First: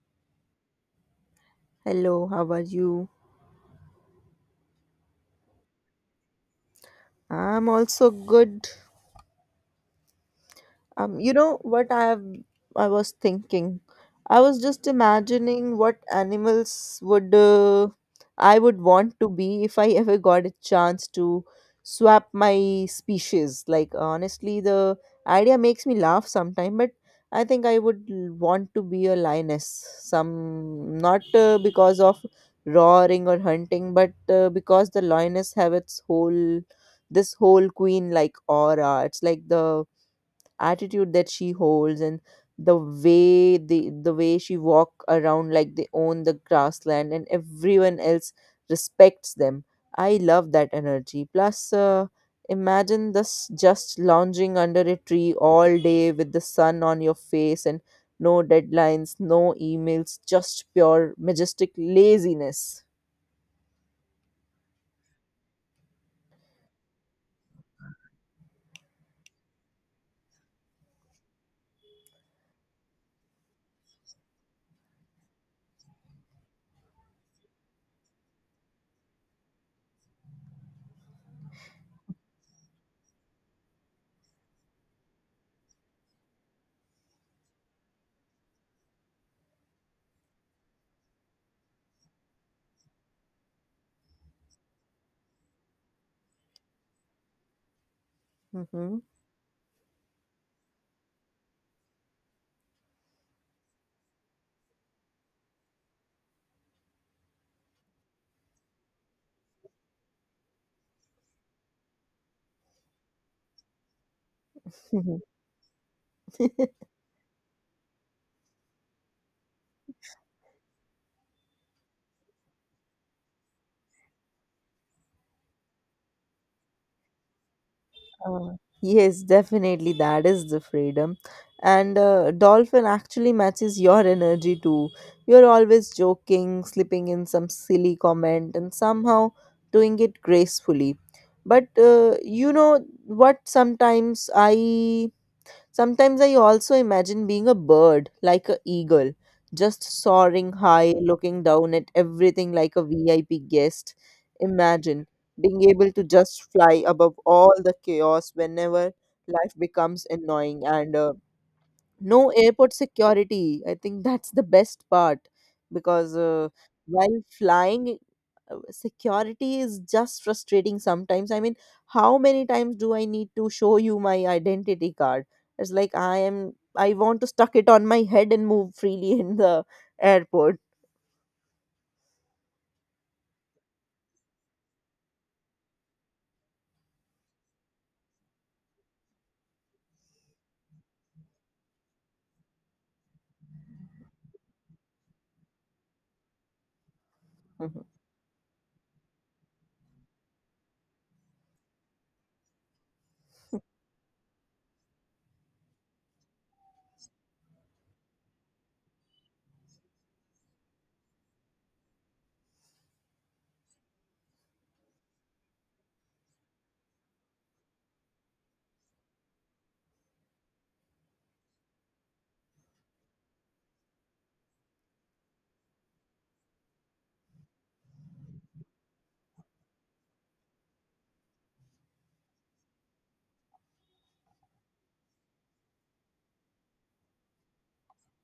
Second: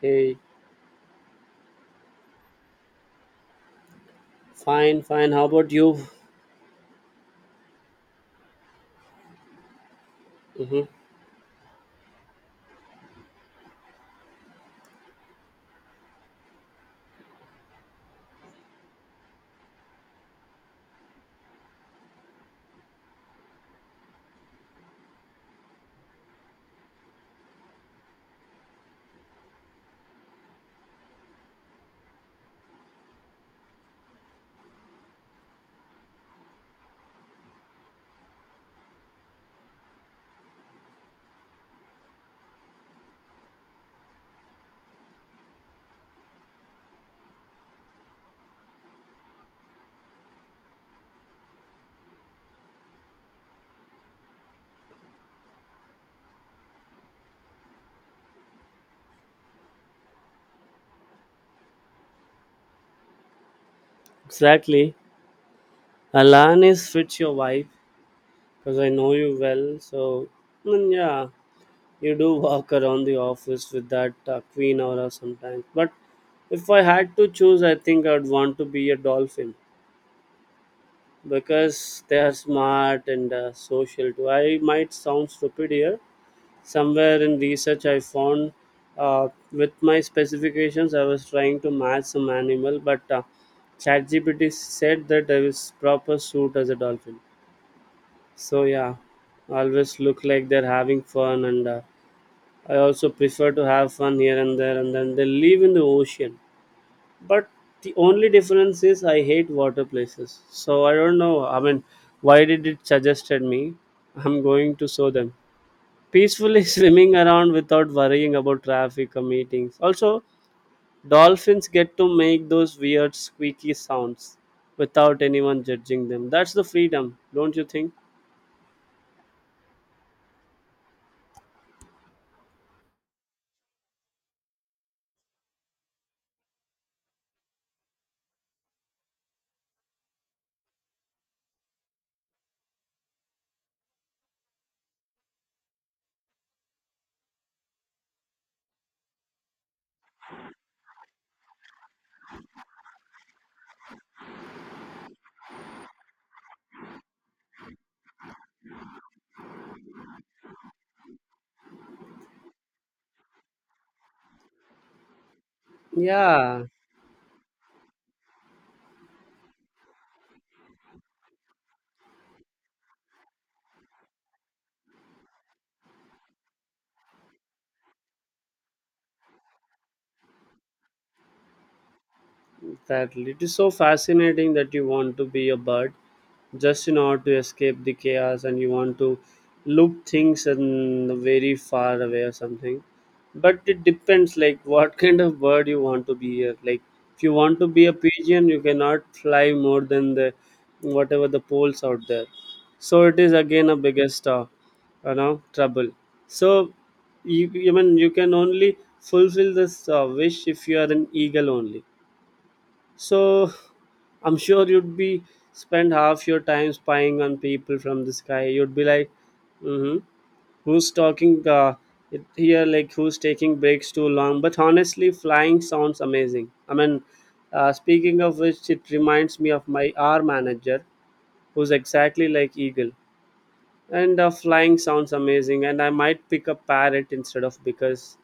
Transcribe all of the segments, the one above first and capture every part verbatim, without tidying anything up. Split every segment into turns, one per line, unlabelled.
Hey,
Hello, how are you?
fine, fine. How about you?
I'm also good.
Hmm.
Um, you know what I have, I was thinking. I was just imagining what animals would uh, I would want to be if I ever got a chance to swap my species. Like honestly, the idea makes me laugh sometimes, but I think I would l- want to be a lioness. Some not uh, because of roaring or hunting, but uh, because the lioness have its whole this whole queen like aura. It's like the attitude that she holds and the way the the way she walk around like they own the grassland and everyone else respects them. I love that energy plus uh, imagine this, just lounging under a tree all day with the sun on your face and no deadlines, no emails, just pure majestic laziness.
Exactly. Alanis fits your vibe because I know you well. So, mm, yeah, you do walk around the office with that uh, queen aura sometimes. But if I had to choose, I think I'd want to be a dolphin because they are smart and uh, social too. I might sound stupid here, somewhere in research I found uh, with my specifications I was trying to match some animal but uh, chatgpt said that I was proper suit as a dolphin, so yeah,
Mm-hmm.
always look like they're having fun and uh, I also prefer to have fun here and there, and then they live in the ocean, but the only difference is I hate water places, so I don't know. I mean, why did it suggested me? I'm going to show them peacefully swimming around without worrying about traffic or meetings. Also, dolphins get to make those weird squeaky sounds without anyone judging them. That's the freedom, don't you think?
Uh, yes, definitely. That is the freedom. And uh, dolphin actually matches your energy too. You're always joking, slipping in some silly comment, and somehow doing it gracefully. But uh, you know what? Sometimes I Sometimes I also imagine being a bird, like an eagle, just soaring high, looking down at everything like a V I P guest. Imagine being able to just fly above all the chaos whenever life becomes annoying and uh, no airport security. I think that's the best part because uh,
Yeah,
while flying, uh, security is just frustrating sometimes, I mean, how many times do I need to show you my identity card? It's like i am i want to stuck it on my head and move freely in the airport.
exactly. It is so fascinating that you want to be a bird just in order to escape the chaos, and you want to loop things in very far away or something. But it depends like what kind of bird you want to be here. Like, if you want to be a
Mhm.
pigeon, you cannot fly more than the whatever the poles out there. So it is again a biggest uh, you know, trouble. So you, you mean you can only fulfill this uh, wish if you are an eagle only, so I'm sure you'd be spend half your time spying on people from the sky. You'd be like, mm-hmm, who's talking uh, it- here? Like, who's taking breaks too long? But honestly, flying sounds amazing. I mean, uh, speaking of which, it reminds me of my R manager, who's exactly like eagle. And uh, flying sounds amazing. And I might pick a parrot instead of because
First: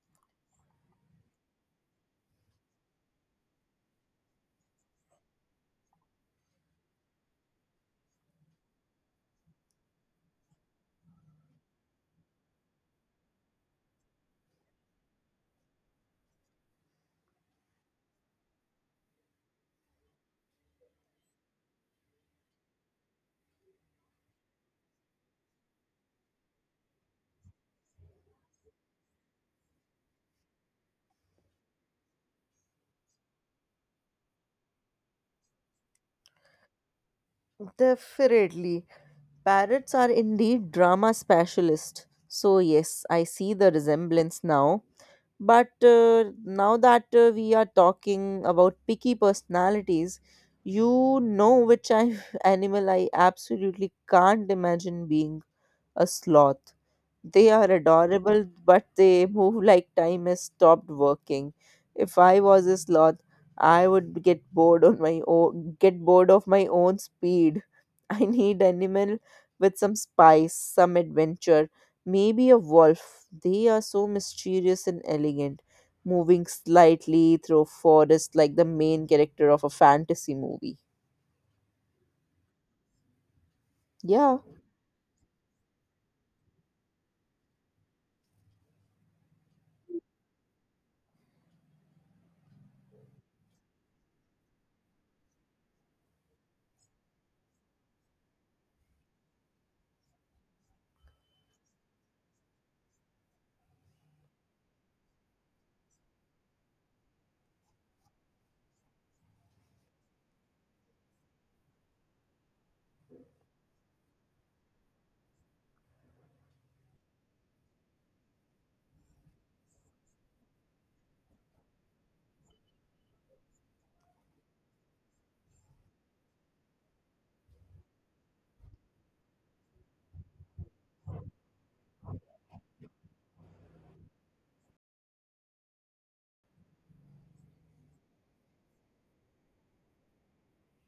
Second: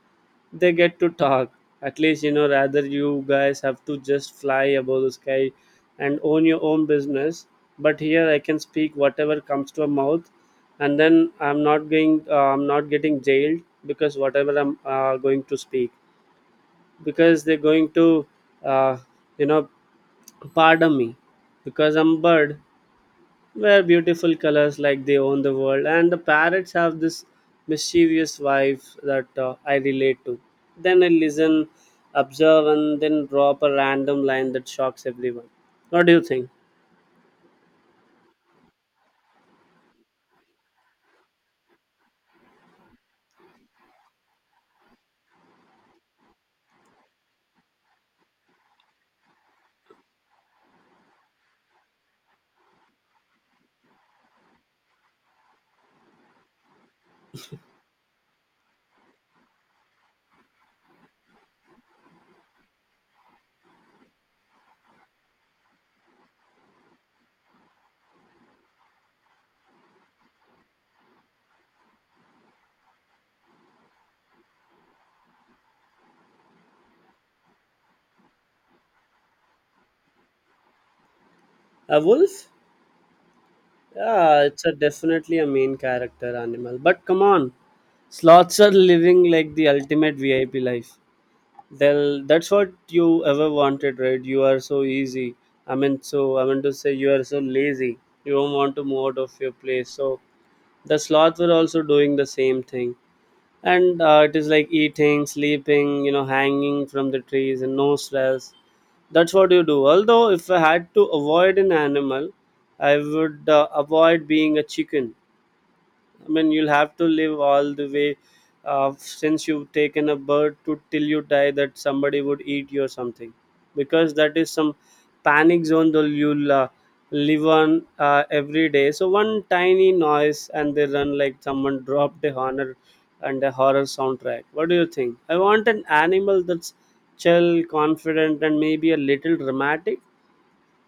they get to talk, at least, you know, rather you guys have to just fly above the sky and own your own business, but here I can speak whatever comes to a mouth, and then I'm not going uh, I'm not getting jailed, because whatever I'm uh, going to speak, because they're going to uh, you know, pardon me because I'm bird, wear beautiful colors like they own the world. And the parrots have this mischievous vibe that uh, I relate to. Then I listen, observe, and then drop a random line that shocks everyone. What do you think?
Definitely. Parrots are indeed drama specialists. So, yes, I see the resemblance now. But uh, now that uh, we are talking about picky personalities, you know which I, animal I absolutely can't imagine being? A sloth. They are adorable, but they move like time has stopped working. If I was a sloth, I would get bored on my own, get bored of my own speed. I need animal with some spice, some adventure, maybe a wolf. They are so mysterious and elegant, moving slightly through forest like the main character of a fantasy movie.
A wolf,
Yeah.
yeah, it's a definitely a main character animal, but come on, sloths are living like the ultimate VIP life. They'll, that's what you ever wanted, right? You are so easy, I mean, so I mean to say, you are so lazy, you don't want to move out of your place, so the sloths were also doing the same thing. And uh, it is like eating, sleeping, you know, hanging from the trees and no stress. That's what you do. Although, if I had to avoid an animal, I would uh, avoid being a chicken. I mean, you'll have to live all the way, uh, since you've taken a bird to till you die that somebody would eat you or something, because that is some panic zone that you'll uh, live on uh, every day. So, one tiny noise and they run like someone dropped a horror and a horror soundtrack. What do you think? I want an animal that's chill, confident, and maybe a little dramatic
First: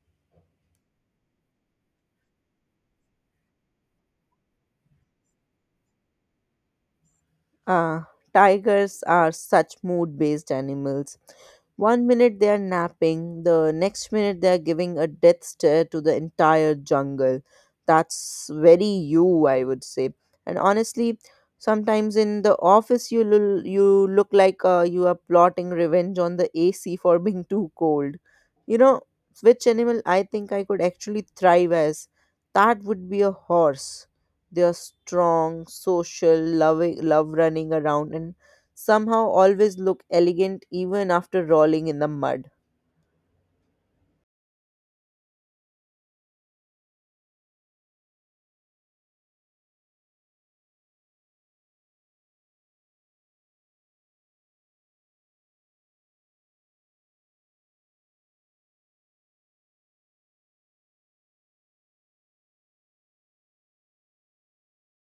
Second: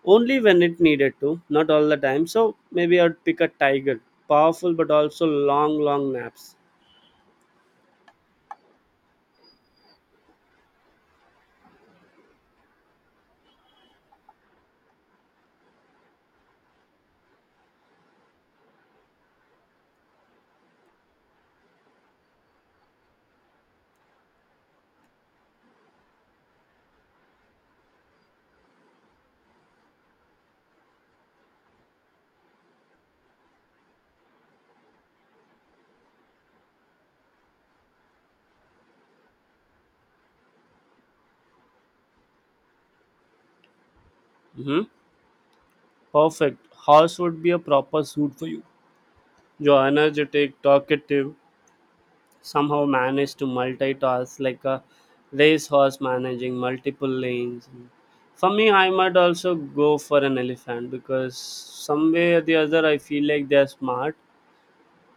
only when it needed to, not all the time. So maybe I'd pick a tiger, powerful but also long long naps.
Uh, Tigers are such mood based animals. One minute they are napping, the next minute they are giving a death stare to the entire jungle. That's very you, I would say. And honestly, sometimes in the office you lul- you look like uh, you are plotting revenge on the A C for being too cold. You know which animal I think I could actually thrive as? That would be a horse. They're strong, social, loving, love running around, and somehow always look elegant even after rolling in the mud.
Hmm, perfect horse would be a proper suit for you. You're energetic, talkative, somehow manage to multitask like a racehorse managing multiple lanes. For me, I might also go for an elephant, because some way or the other I feel like they're smart.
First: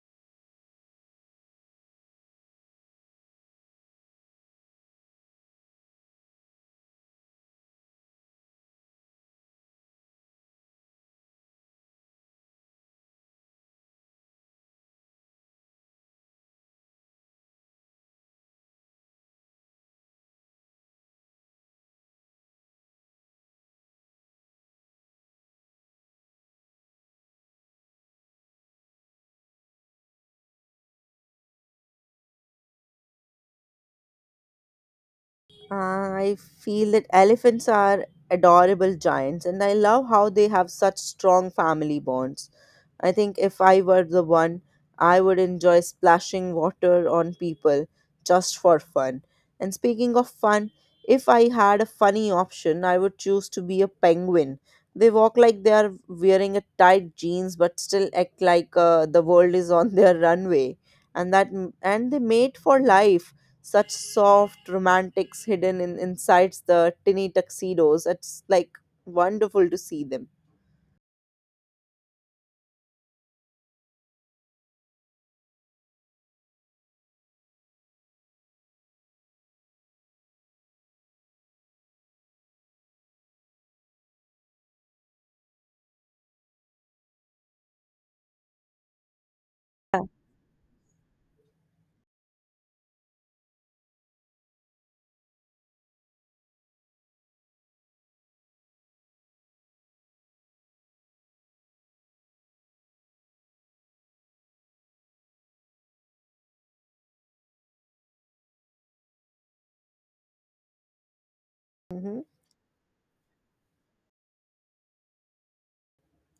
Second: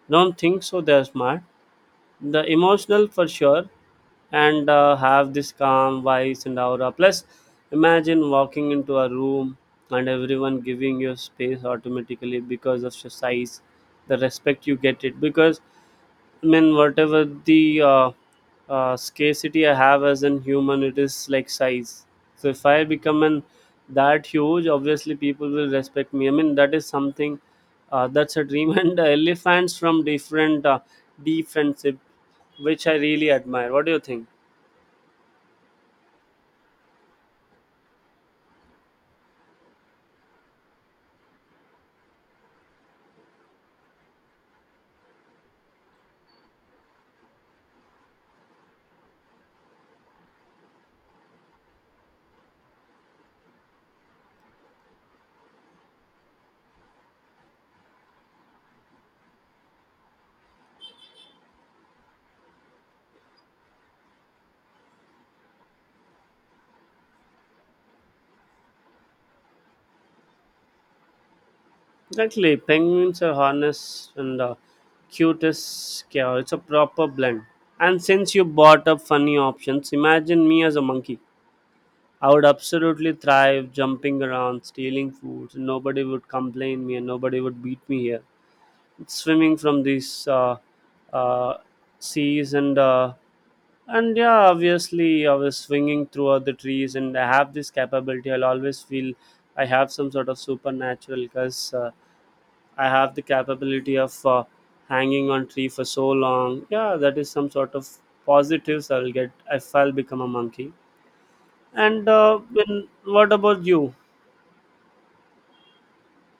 Don't think so they're smart, the emotional for sure. And uh, have this calm voice and aura, plus imagine walking into a room and everyone giving you space automatically because of your size. The respect you get it, because I mean, whatever the uh, uh, scarcity I have as an human, it is like size. So if I become an that huge, obviously people will respect me. I mean, that is something uh, that's a dream. And uh, elephants from different uh, different, which I really admire. What do you think?
Uh, I feel that elephants are adorable giants, and I love how they have such strong family bonds. I think if I were the one, I would enjoy splashing water on people just for fun. And speaking of fun, if I had a funny option, I would choose to be a penguin. They walk like they are wearing a tight jeans, but still act like uh, the world is on their runway, and that and they mate for life, such soft romantics hidden in inside the tinny tuxedos. It's like wonderful to see them.
Exactly, penguins are honest and uh, cutest care. It's a proper blend. And since you brought up funny options, imagine me as a monkey. I would absolutely thrive jumping around, stealing food. Nobody would complain me and nobody would beat me here. Swimming from these uh, uh, seas and uh, and yeah, obviously, I was swinging throughout the trees, and I have this capability. I'll always feel I have some sort of supernatural, because uh, I have the capability of uh, hanging on tree for so long. Yeah, that is some sort of positives I'll get if I'll become a monkey. And
Hmm.
uh, when, what about you?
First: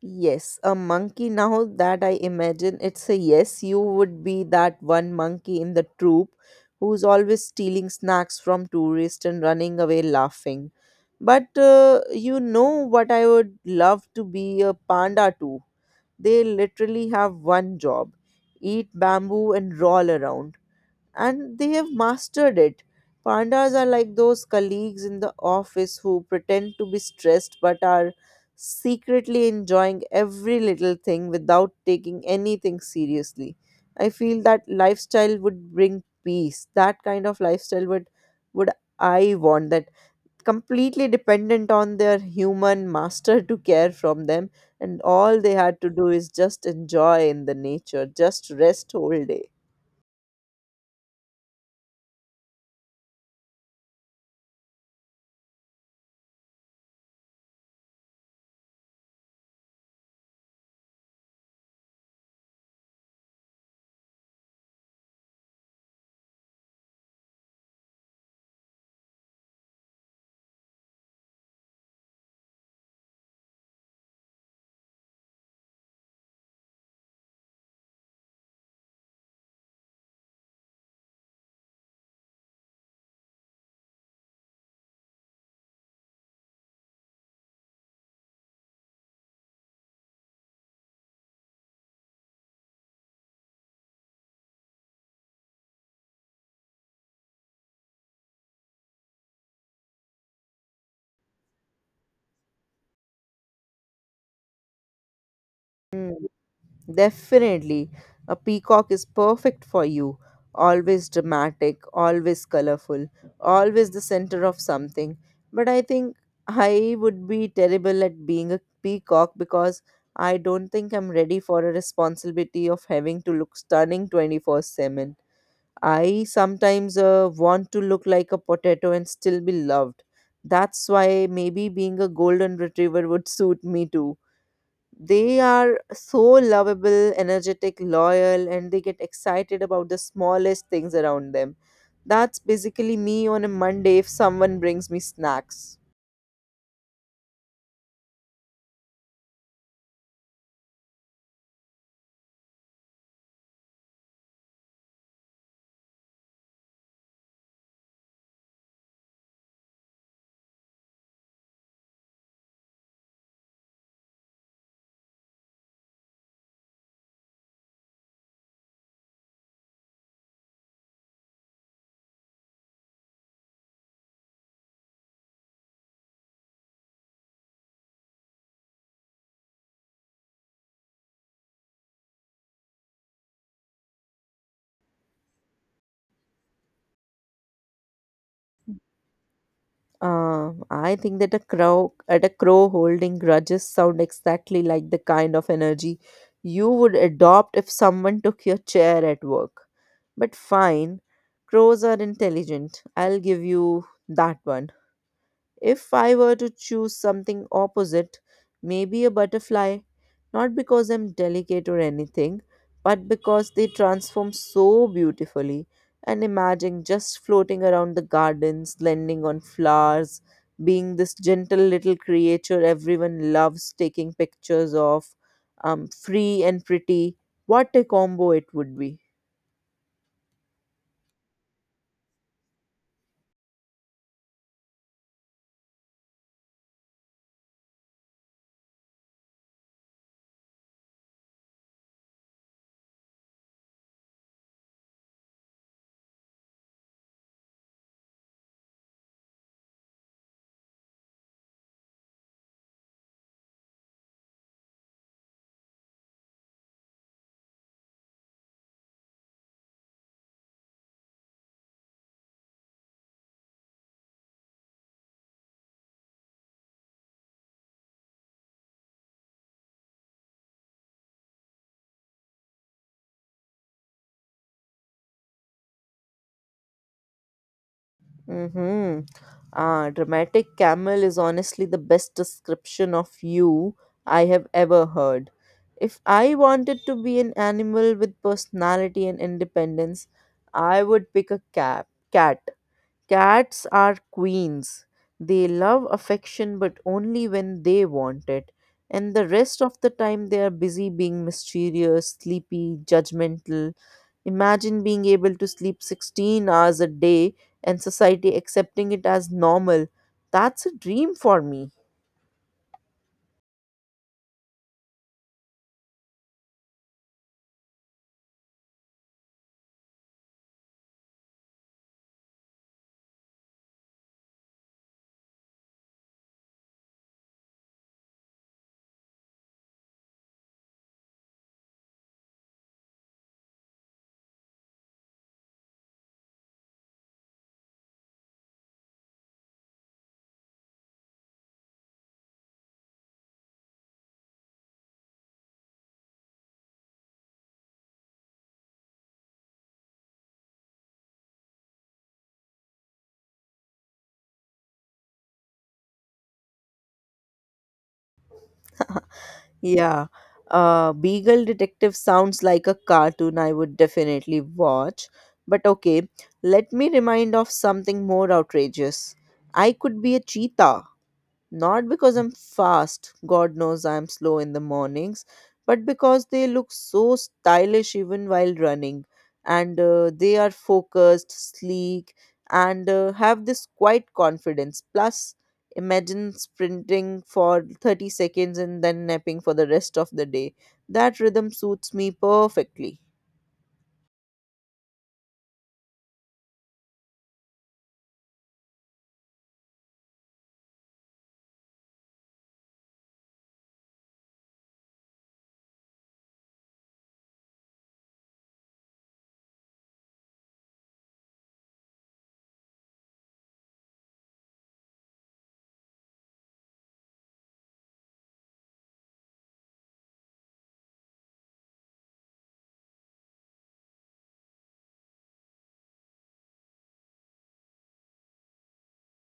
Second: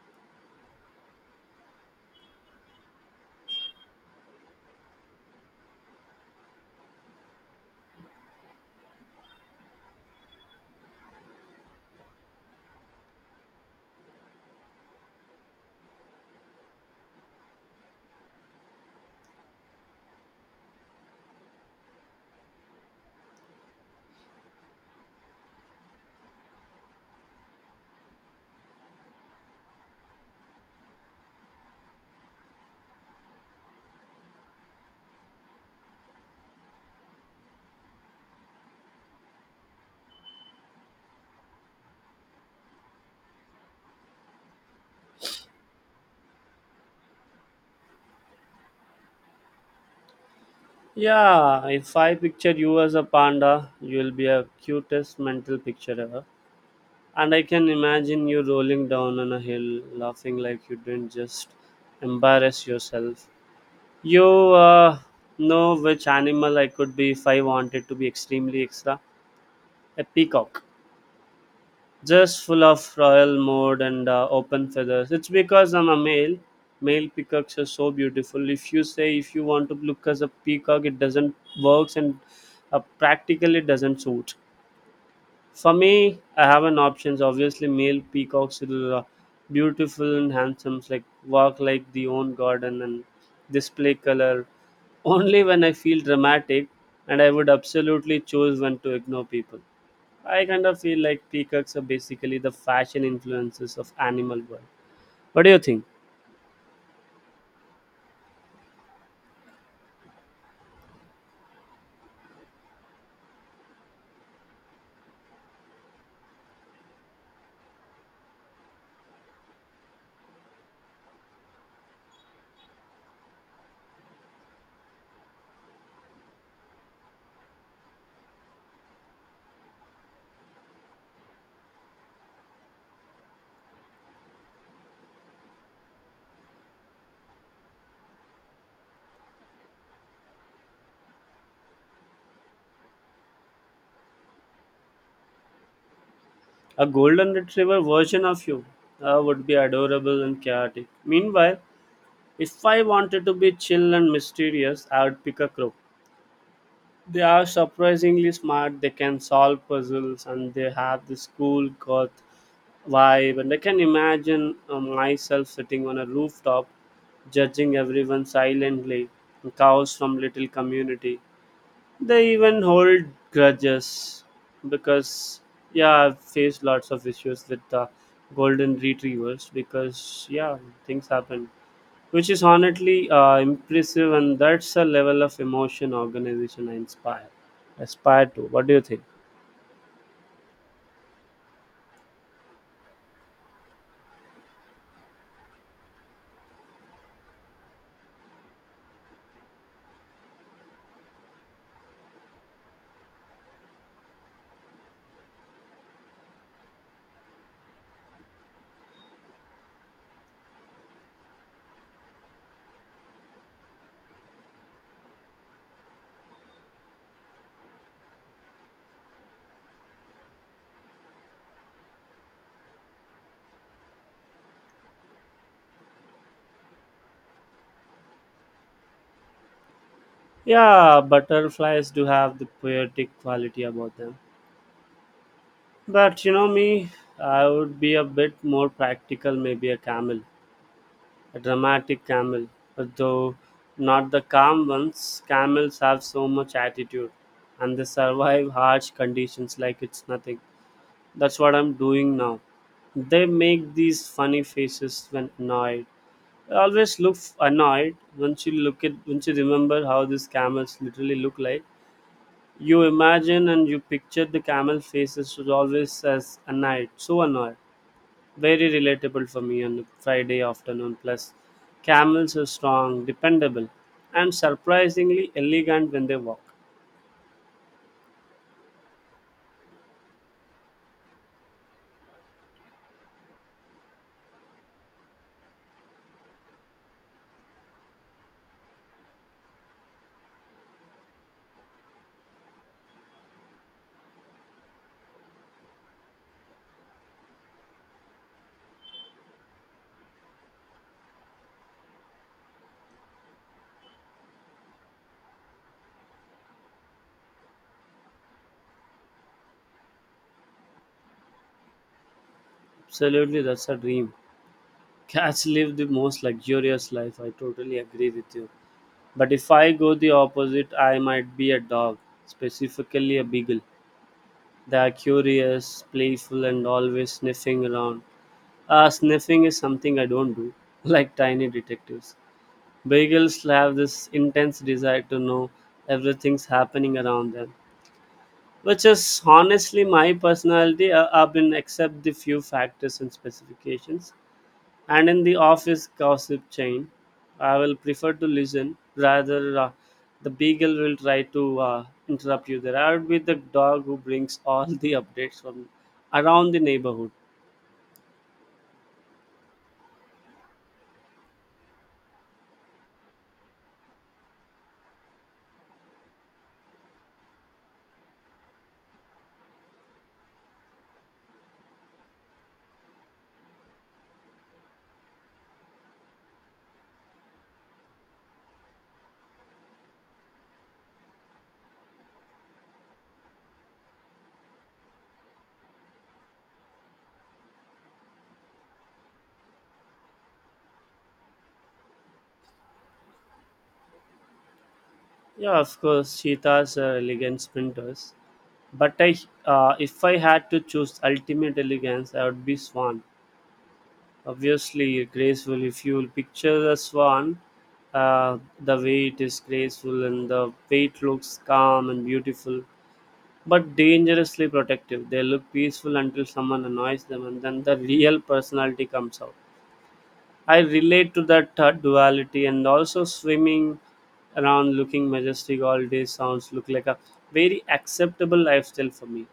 Yes, a monkey. Now that I imagine it's a yes, you would be that one monkey in the troop who's always stealing snacks from tourists and running away laughing. But uh, you know what? I would love to be a panda too. They literally have one job, eat bamboo and roll around, and they have mastered it. Pandas are like those colleagues in the office who pretend to be stressed but are secretly enjoying every little thing without taking anything seriously. I feel that lifestyle would bring peace. That kind of lifestyle would would I want that completely dependent on their human master to care from them, and all they had to do is just enjoy in the nature, just rest whole day.
Yeah, if I picture you as a panda, you'll be a cutest mental picture ever. And I can imagine you rolling down on a hill, laughing like you didn't just embarrass yourself. You uh, know which animal I could be if I wanted to be extremely extra? A peacock. Just full of royal mode and uh, open feathers. It's because I'm a male. Male peacocks are so beautiful. If you say if you want to look as a peacock, it doesn't works and uh, practically doesn't suit. For me, I have an options. Obviously, male peacocks are beautiful and handsome, like walk like the own garden and display color. Only when I feel dramatic, and I would absolutely choose when to ignore people. I kind of feel like peacocks are basically the fashion influences of animal world. What do you think?
Hmm. Definitely. A peacock is perfect for you. Always dramatic, always colorful, always the center of something. But I think I would be terrible at being a peacock because I don't think I'm ready for a responsibility of having to look stunning twenty-four seven. I sometimes uh, want to look like a potato and still be loved. That's why maybe being a golden retriever would suit me too. They are so lovable, energetic, loyal, and they get excited about the smallest things around them. That's basically me on a Monday if someone brings me snacks.
A golden retriever version of you uh, would be adorable and chaotic. Meanwhile, if I wanted to be chill and mysterious, I would pick a crow. They are surprisingly smart. They can solve puzzles and they have this cool goth vibe. And I can imagine uh, myself sitting on a rooftop, judging everyone silently. And cows from little community. They even hold grudges, because yeah, I've faced lots of issues with the golden retrievers, because yeah, things happen, which is honestly uh, impressive, and that's a level of emotion organization I inspire aspire to. What do you think?
Uh, I think that a crow at a crow holding grudges sound exactly like the kind of energy you would adopt if someone took your chair at work. But fine, crows are intelligent. I'll give you that one. If I were to choose something opposite, maybe a butterfly, not because I'm delicate or anything, but because they transform so beautifully. And imagine just floating around the gardens, landing on flowers, being this gentle little creature everyone loves taking pictures of, um, free and pretty. What a combo it would be!
Yeah, butterflies do have the poetic quality about them, but you know me, I would be a bit more practical, maybe a camel, a dramatic camel, but though not the calm ones. Camels have so much attitude, and they survive harsh conditions like it's nothing. That's what I'm doing now. They make these funny faces when annoyed. I always look f- annoyed once you look at once you remember how these camels literally look like. You imagine and you picture the camel faces was always as annoyed, so annoyed. Very relatable for me on a Friday afternoon. Plus, camels are strong, dependable, and surprisingly elegant when they walk.
Mm-hmm. Ah, dramatic camel is honestly the best description of you I have ever heard. If I wanted to be an animal with personality and independence, I would pick a cat. Cat. Cats are queens. They love affection, but only when they want it. And the rest of the time, they are busy being mysterious, sleepy, judgmental. Imagine being able to sleep sixteen hours a day and society accepting it as normal. That's a dream for me.
Absolutely, that's a dream. Cats live the most luxurious life. I totally agree with you. But if I go the opposite, I might be a dog, specifically a beagle. They are curious, playful, and always sniffing around. Ah, sniffing is something I don't do, like tiny detectives. Beagles have this intense desire to know everything's happening around them, which is honestly my personality, uh, up in except the few factors and specifications, and in the office gossip chain I will prefer to listen, rather uh, the beagle will try to uh, interrupt you there. I would be the dog who brings all the updates from around the neighborhood.
Yeah. Uh, Beagle Detective sounds like a cartoon I would definitely watch. But okay, let me remind of something more outrageous. I could be a cheetah. Not because I'm fast, God knows I'm slow in the mornings, but because they look so stylish even while running. And uh, they are focused, sleek, and uh, have this quiet confidence. Plus, imagine sprinting for thirty seconds and then napping for the rest of the day. That rhythm suits me perfectly.
Yeah, of course cheetahs are elegant sprinters, but I uh, if I had to choose ultimate elegance, I would be swan, obviously graceful. If you will picture the swan, uh, the way it is graceful and the way it looks calm and beautiful but dangerously protective. They look peaceful until someone annoys them, and then the real personality comes out. I relate to that uh, duality, and also swimming around looking majestic all day sounds look like a very acceptable lifestyle for me.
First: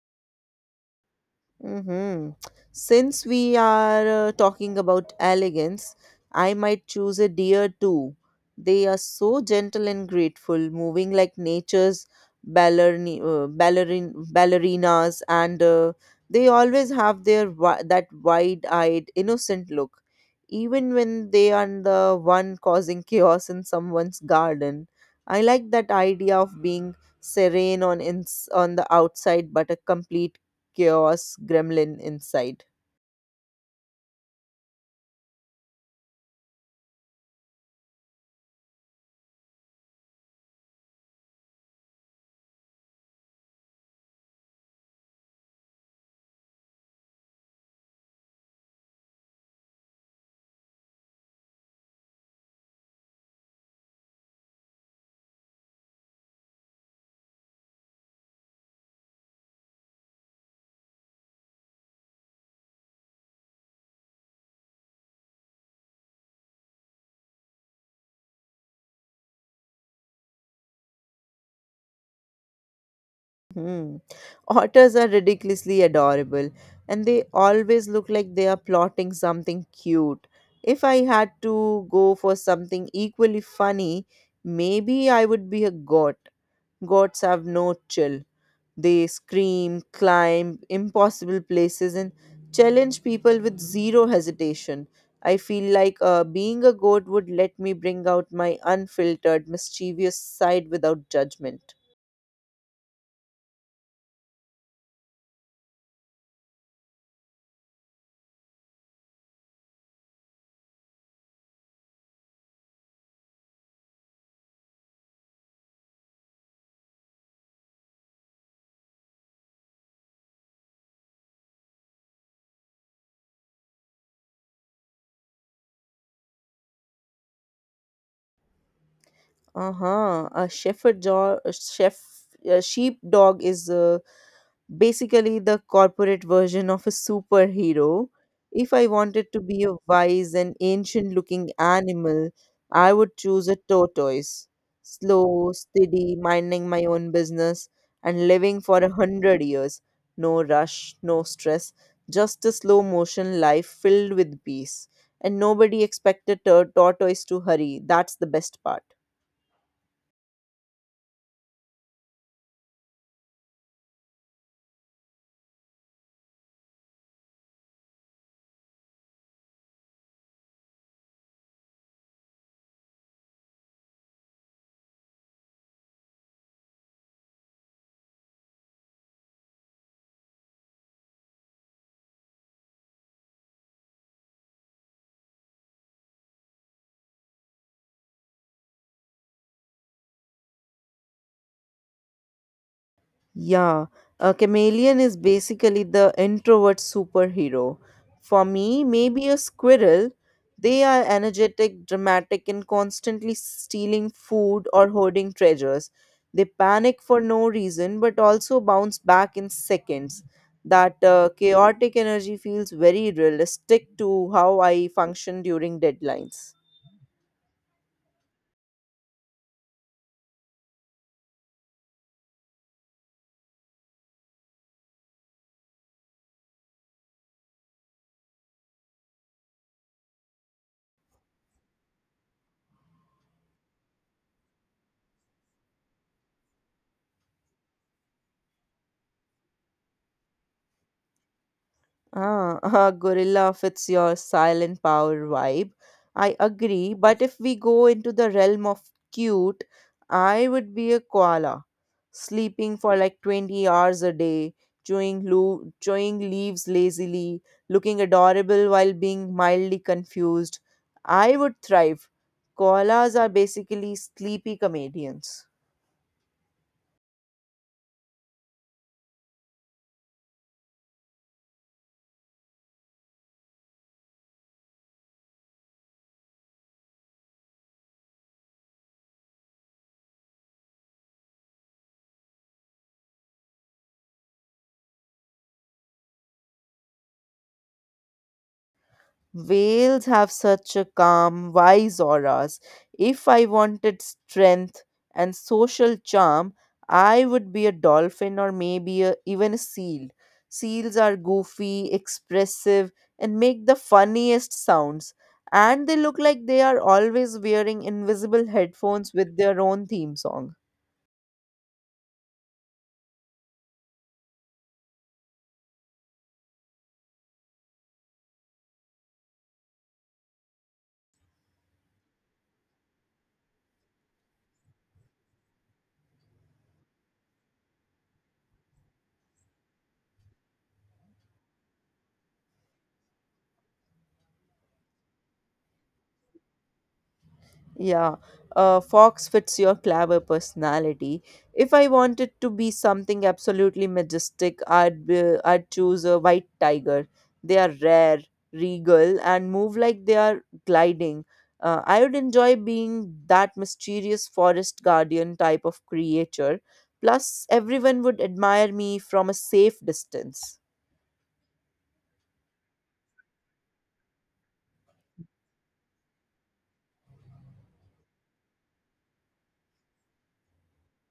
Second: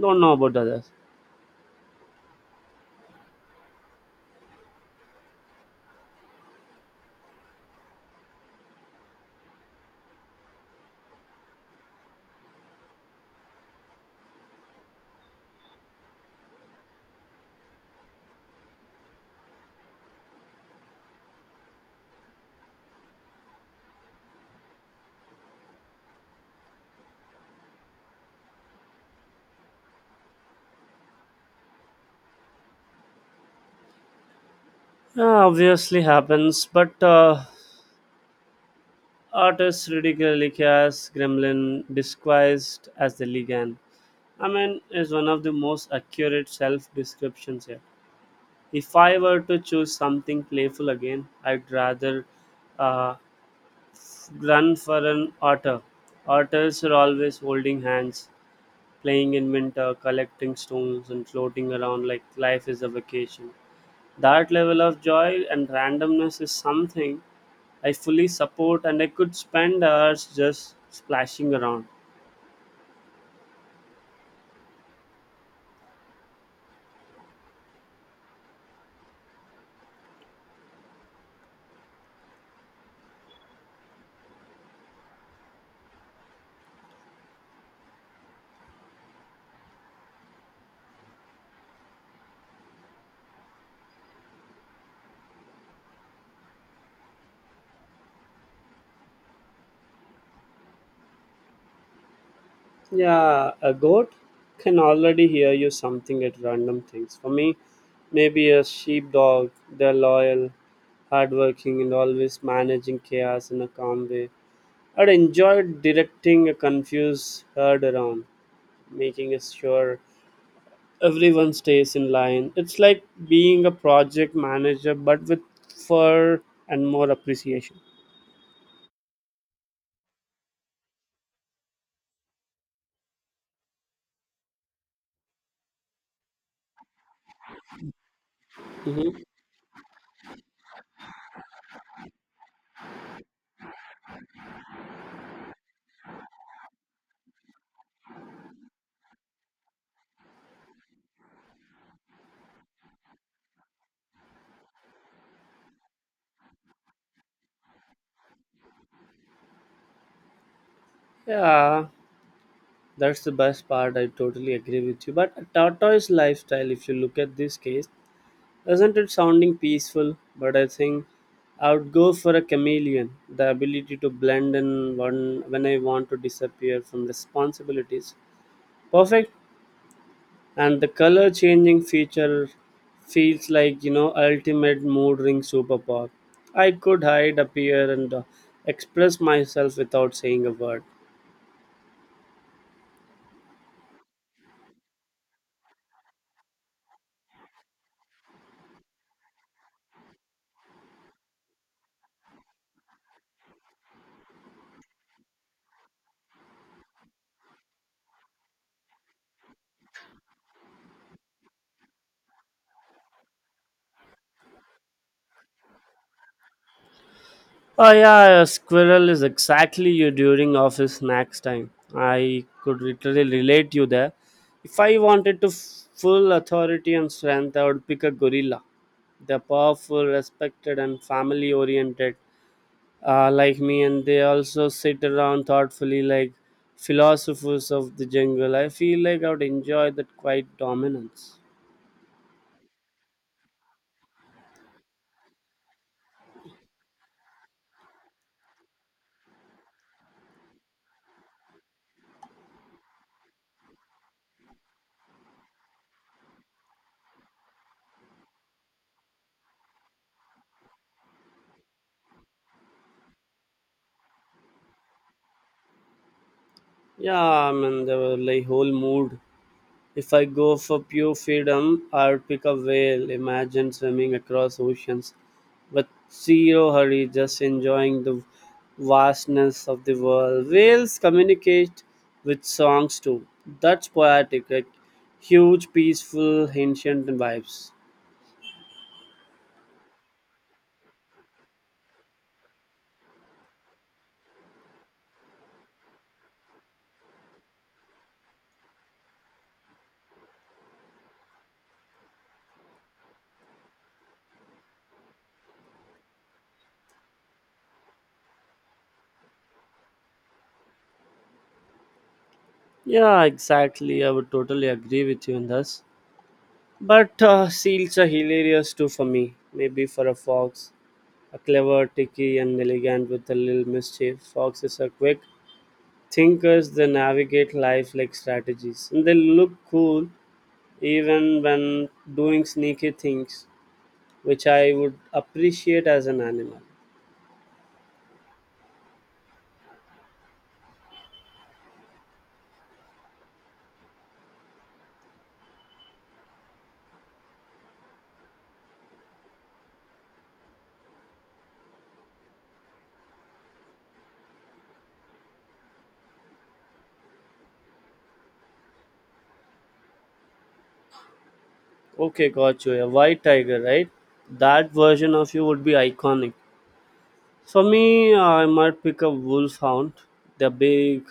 Don't know about others.
Hmm. Since we are uh, talking about elegance, I might choose a deer too. They are so gentle and grateful, moving like nature's ballerni- uh, ballerin- ballerinas, and uh, they always have their wi- that wide-eyed, innocent look, even when they are the one causing chaos in someone's garden. I like that idea of being serene on ins- on the outside, but a complete chaos gremlin inside.
Yeah, obviously happens, but uh, artists ridiculously cast Gremlin disguised as the Ligan. I mean, is one of the most accurate self descriptions here. If I were to choose something playful again, I'd rather uh, run for an otter. Otters are always holding hands, playing in winter, collecting stones, and floating around like life is a vacation. That level of joy and randomness is something I fully support, and I could spend hours just splashing around.
Hmm. Otters are ridiculously adorable and they always look like they are plotting something cute. If I had to go for something equally funny, maybe I would be a goat. Goats have no chill. They scream, climb impossible places, and challenge people with zero hesitation. I feel like uh, being a goat would let me bring out my unfiltered, mischievous side without judgment.
Yeah, a goat can already hear you something at random things. For me, maybe a sheepdog. They're loyal, hardworking, and always managing chaos in a calm way. I'd enjoy directing a confused herd around, making sure everyone stays in line. It's like being a project manager, but with fur and more appreciation.
Uh-huh. A shepherd dog, chef, a sheepdog is uh, basically the corporate version of a superhero. If I
Hmm.
wanted to be a wise and ancient looking animal, I would choose a tortoise. Slow, steady, minding my own business and living for a hundred years. No rush, no stress, just a slow motion life filled with peace, and nobody expected a tortoise to hurry. That's the best part.
Yeah, that's the best part. I totally agree with you. But a tortoise lifestyle, if you look at this case, isn't it sounding peaceful? But I think I would go for a chameleon. The ability to blend in one when I want to disappear from responsibilities. Perfect. And the color changing feature feels like, you know, ultimate mood ring superpower. I could hide, appear, and uh, express myself without saying a word.
Yeah, a chameleon is basically the introvert superhero. For me, maybe a squirrel. They are energetic, dramatic, and constantly stealing food or hoarding treasures. They panic for no reason but also bounce back in seconds. That uh, chaotic energy feels very realistic to how I function during deadlines.
Oh yeah, a squirrel is exactly you during office snacks time. I could literally relate you there. If I wanted to f- full authority and strength, I would pick a gorilla. They're powerful, respected, and family oriented, uh, like me, and they also sit around thoughtfully, like philosophers of the jungle. I feel like I would enjoy that quiet dominance.
Ah, gorilla fits your silent power vibe. I agree, but if we go into the realm of cute, I would be a koala, sleeping for like twenty hours a day, chewing, lo- chewing leaves lazily, looking adorable while being mildly confused. I would thrive. Koalas are basically sleepy comedians.
Yeah, I mean, they were like whole mood. If I go for pure freedom, I'd pick a whale. Imagine swimming across oceans with zero hurry, just enjoying the vastness of the world. Whales communicate with songs too. That's poetic, like huge, peaceful, ancient vibes.
Whales have such a calm, wise auras. If I wanted strength and social charm, I would be a dolphin or maybe a, even a seal. Seals are goofy, expressive, and make the funniest sounds. And they look like they are always wearing invisible headphones with their own theme song.
Yeah, exactly. I would totally agree with you on this. But uh, seals are hilarious too. For me, maybe for a fox, a clever, tricky, and elegant with a little mischief. Foxes are quick thinkers, they navigate life like strategies, and they look cool even when doing sneaky things, which I would appreciate as an animal.
Yeah, uh, Fox fits your clever personality. If I wanted to be something absolutely majestic, I'd be, I'd choose a white tiger. They are rare, regal, and move like they are gliding. Uh, I would enjoy being that mysterious forest guardian type of creature. Plus, everyone would admire me from a safe distance.
Okay, got you, a white tiger, right? That version of you would be iconic. For me, I might pick a wolfhound. Hound, the big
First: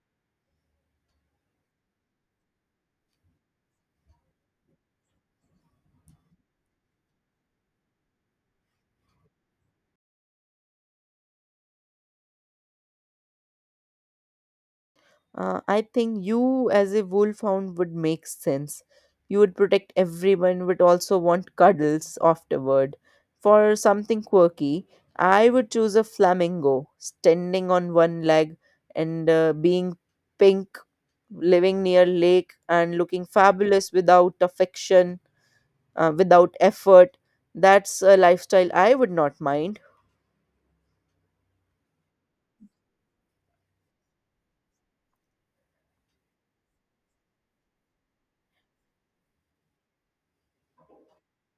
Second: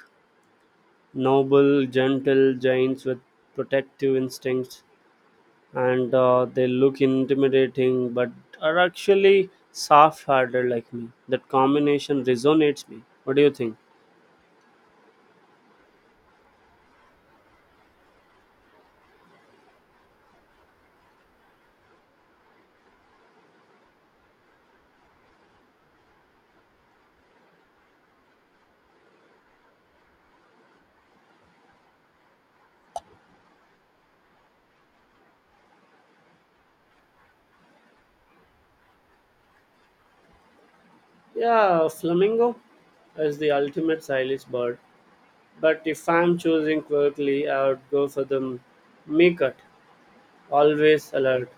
noble gentle giants with protective instincts, and uh, they look intimidating but are actually soft hearted like me. That combination resonates me. What do you think?
Uh, I think you, as a wolfhound, would make sense. You would protect everyone, would also want cuddles afterward. For something quirky, I would choose a flamingo, standing on one leg and uh, being pink, living near lake and looking fabulous without affection, uh, without effort. That's a lifestyle I would not mind.
Yeah, flamingo is the ultimate silage bird. But if I'm choosing quickly, I would go for the meerkat. Always alert,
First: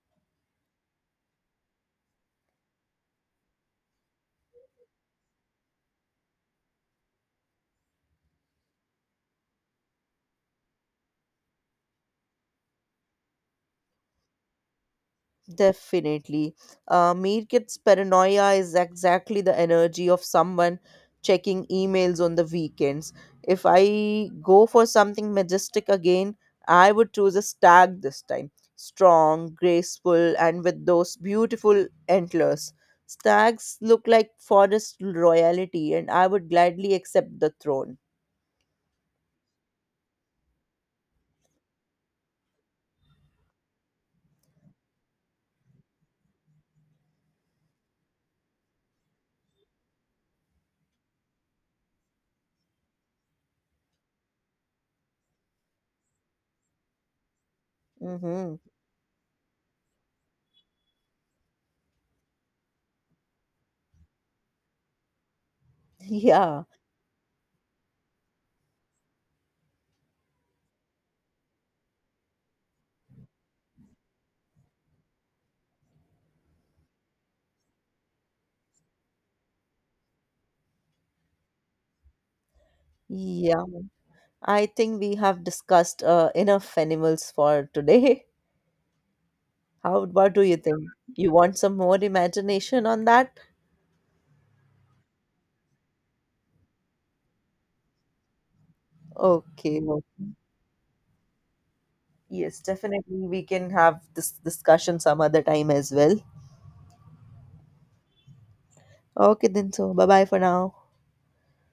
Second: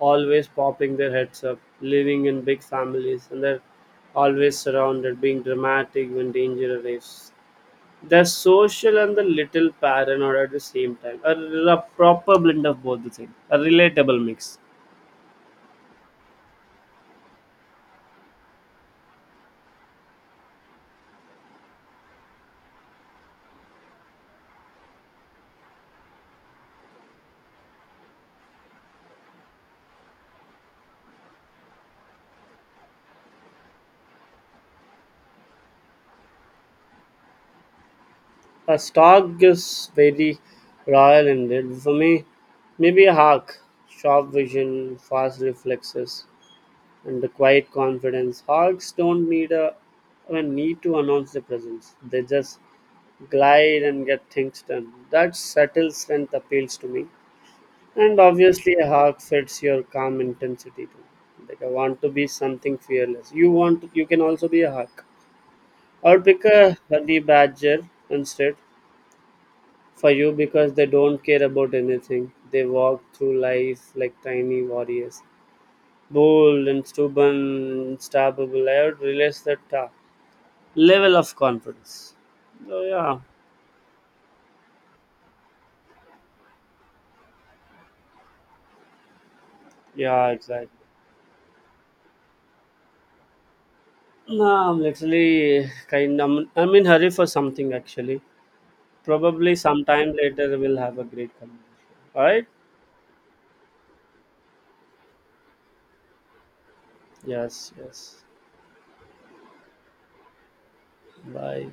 always popping their heads up, living in big families, and they're always surrounded, being dramatic when danger arrives. The social and the little paranoid at the same time. A, r- a proper blend of both the things. A relatable mix.
Definitely. Uh, Mirkit's paranoia is exactly the energy of someone checking emails on the weekends. If I go for something majestic again, I would choose a stag this time. Strong, graceful, and with those beautiful antlers. Stags look like forest royalty, and I would gladly accept the throne.
A stock is very royal ended. For me, maybe a hawk. Sharp vision, fast reflexes, and the quiet confidence. Hawks don't need a, I mean, need to announce their presence. They just glide and get things done. That subtle strength appeals to me. And
Mm-hmm.
obviously, a hawk fits your calm intensity too. Like, I want to be something fearless. You want, you can also be a hawk, or pick
Yeah,
a honey badger instead for you because they don't care about anything. They walk through life like tiny warriors, bold and stubborn, unstoppable. I would realize that uh, level of confidence. So yeah,
yeah. I think we have discussed uh, enough animals for today. How,
yeah,
what do you
exactly.
think? You want some more imagination on that?
No, I'm literally kind. I'm, I'm in hurry for something actually. Probably
Okay. Well,
sometime later we'll have a great conversation. All right?
yes, definitely. We can have this discussion some other time as well.
Yes, yes.
Okay, then. So, bye bye for now.
Bye.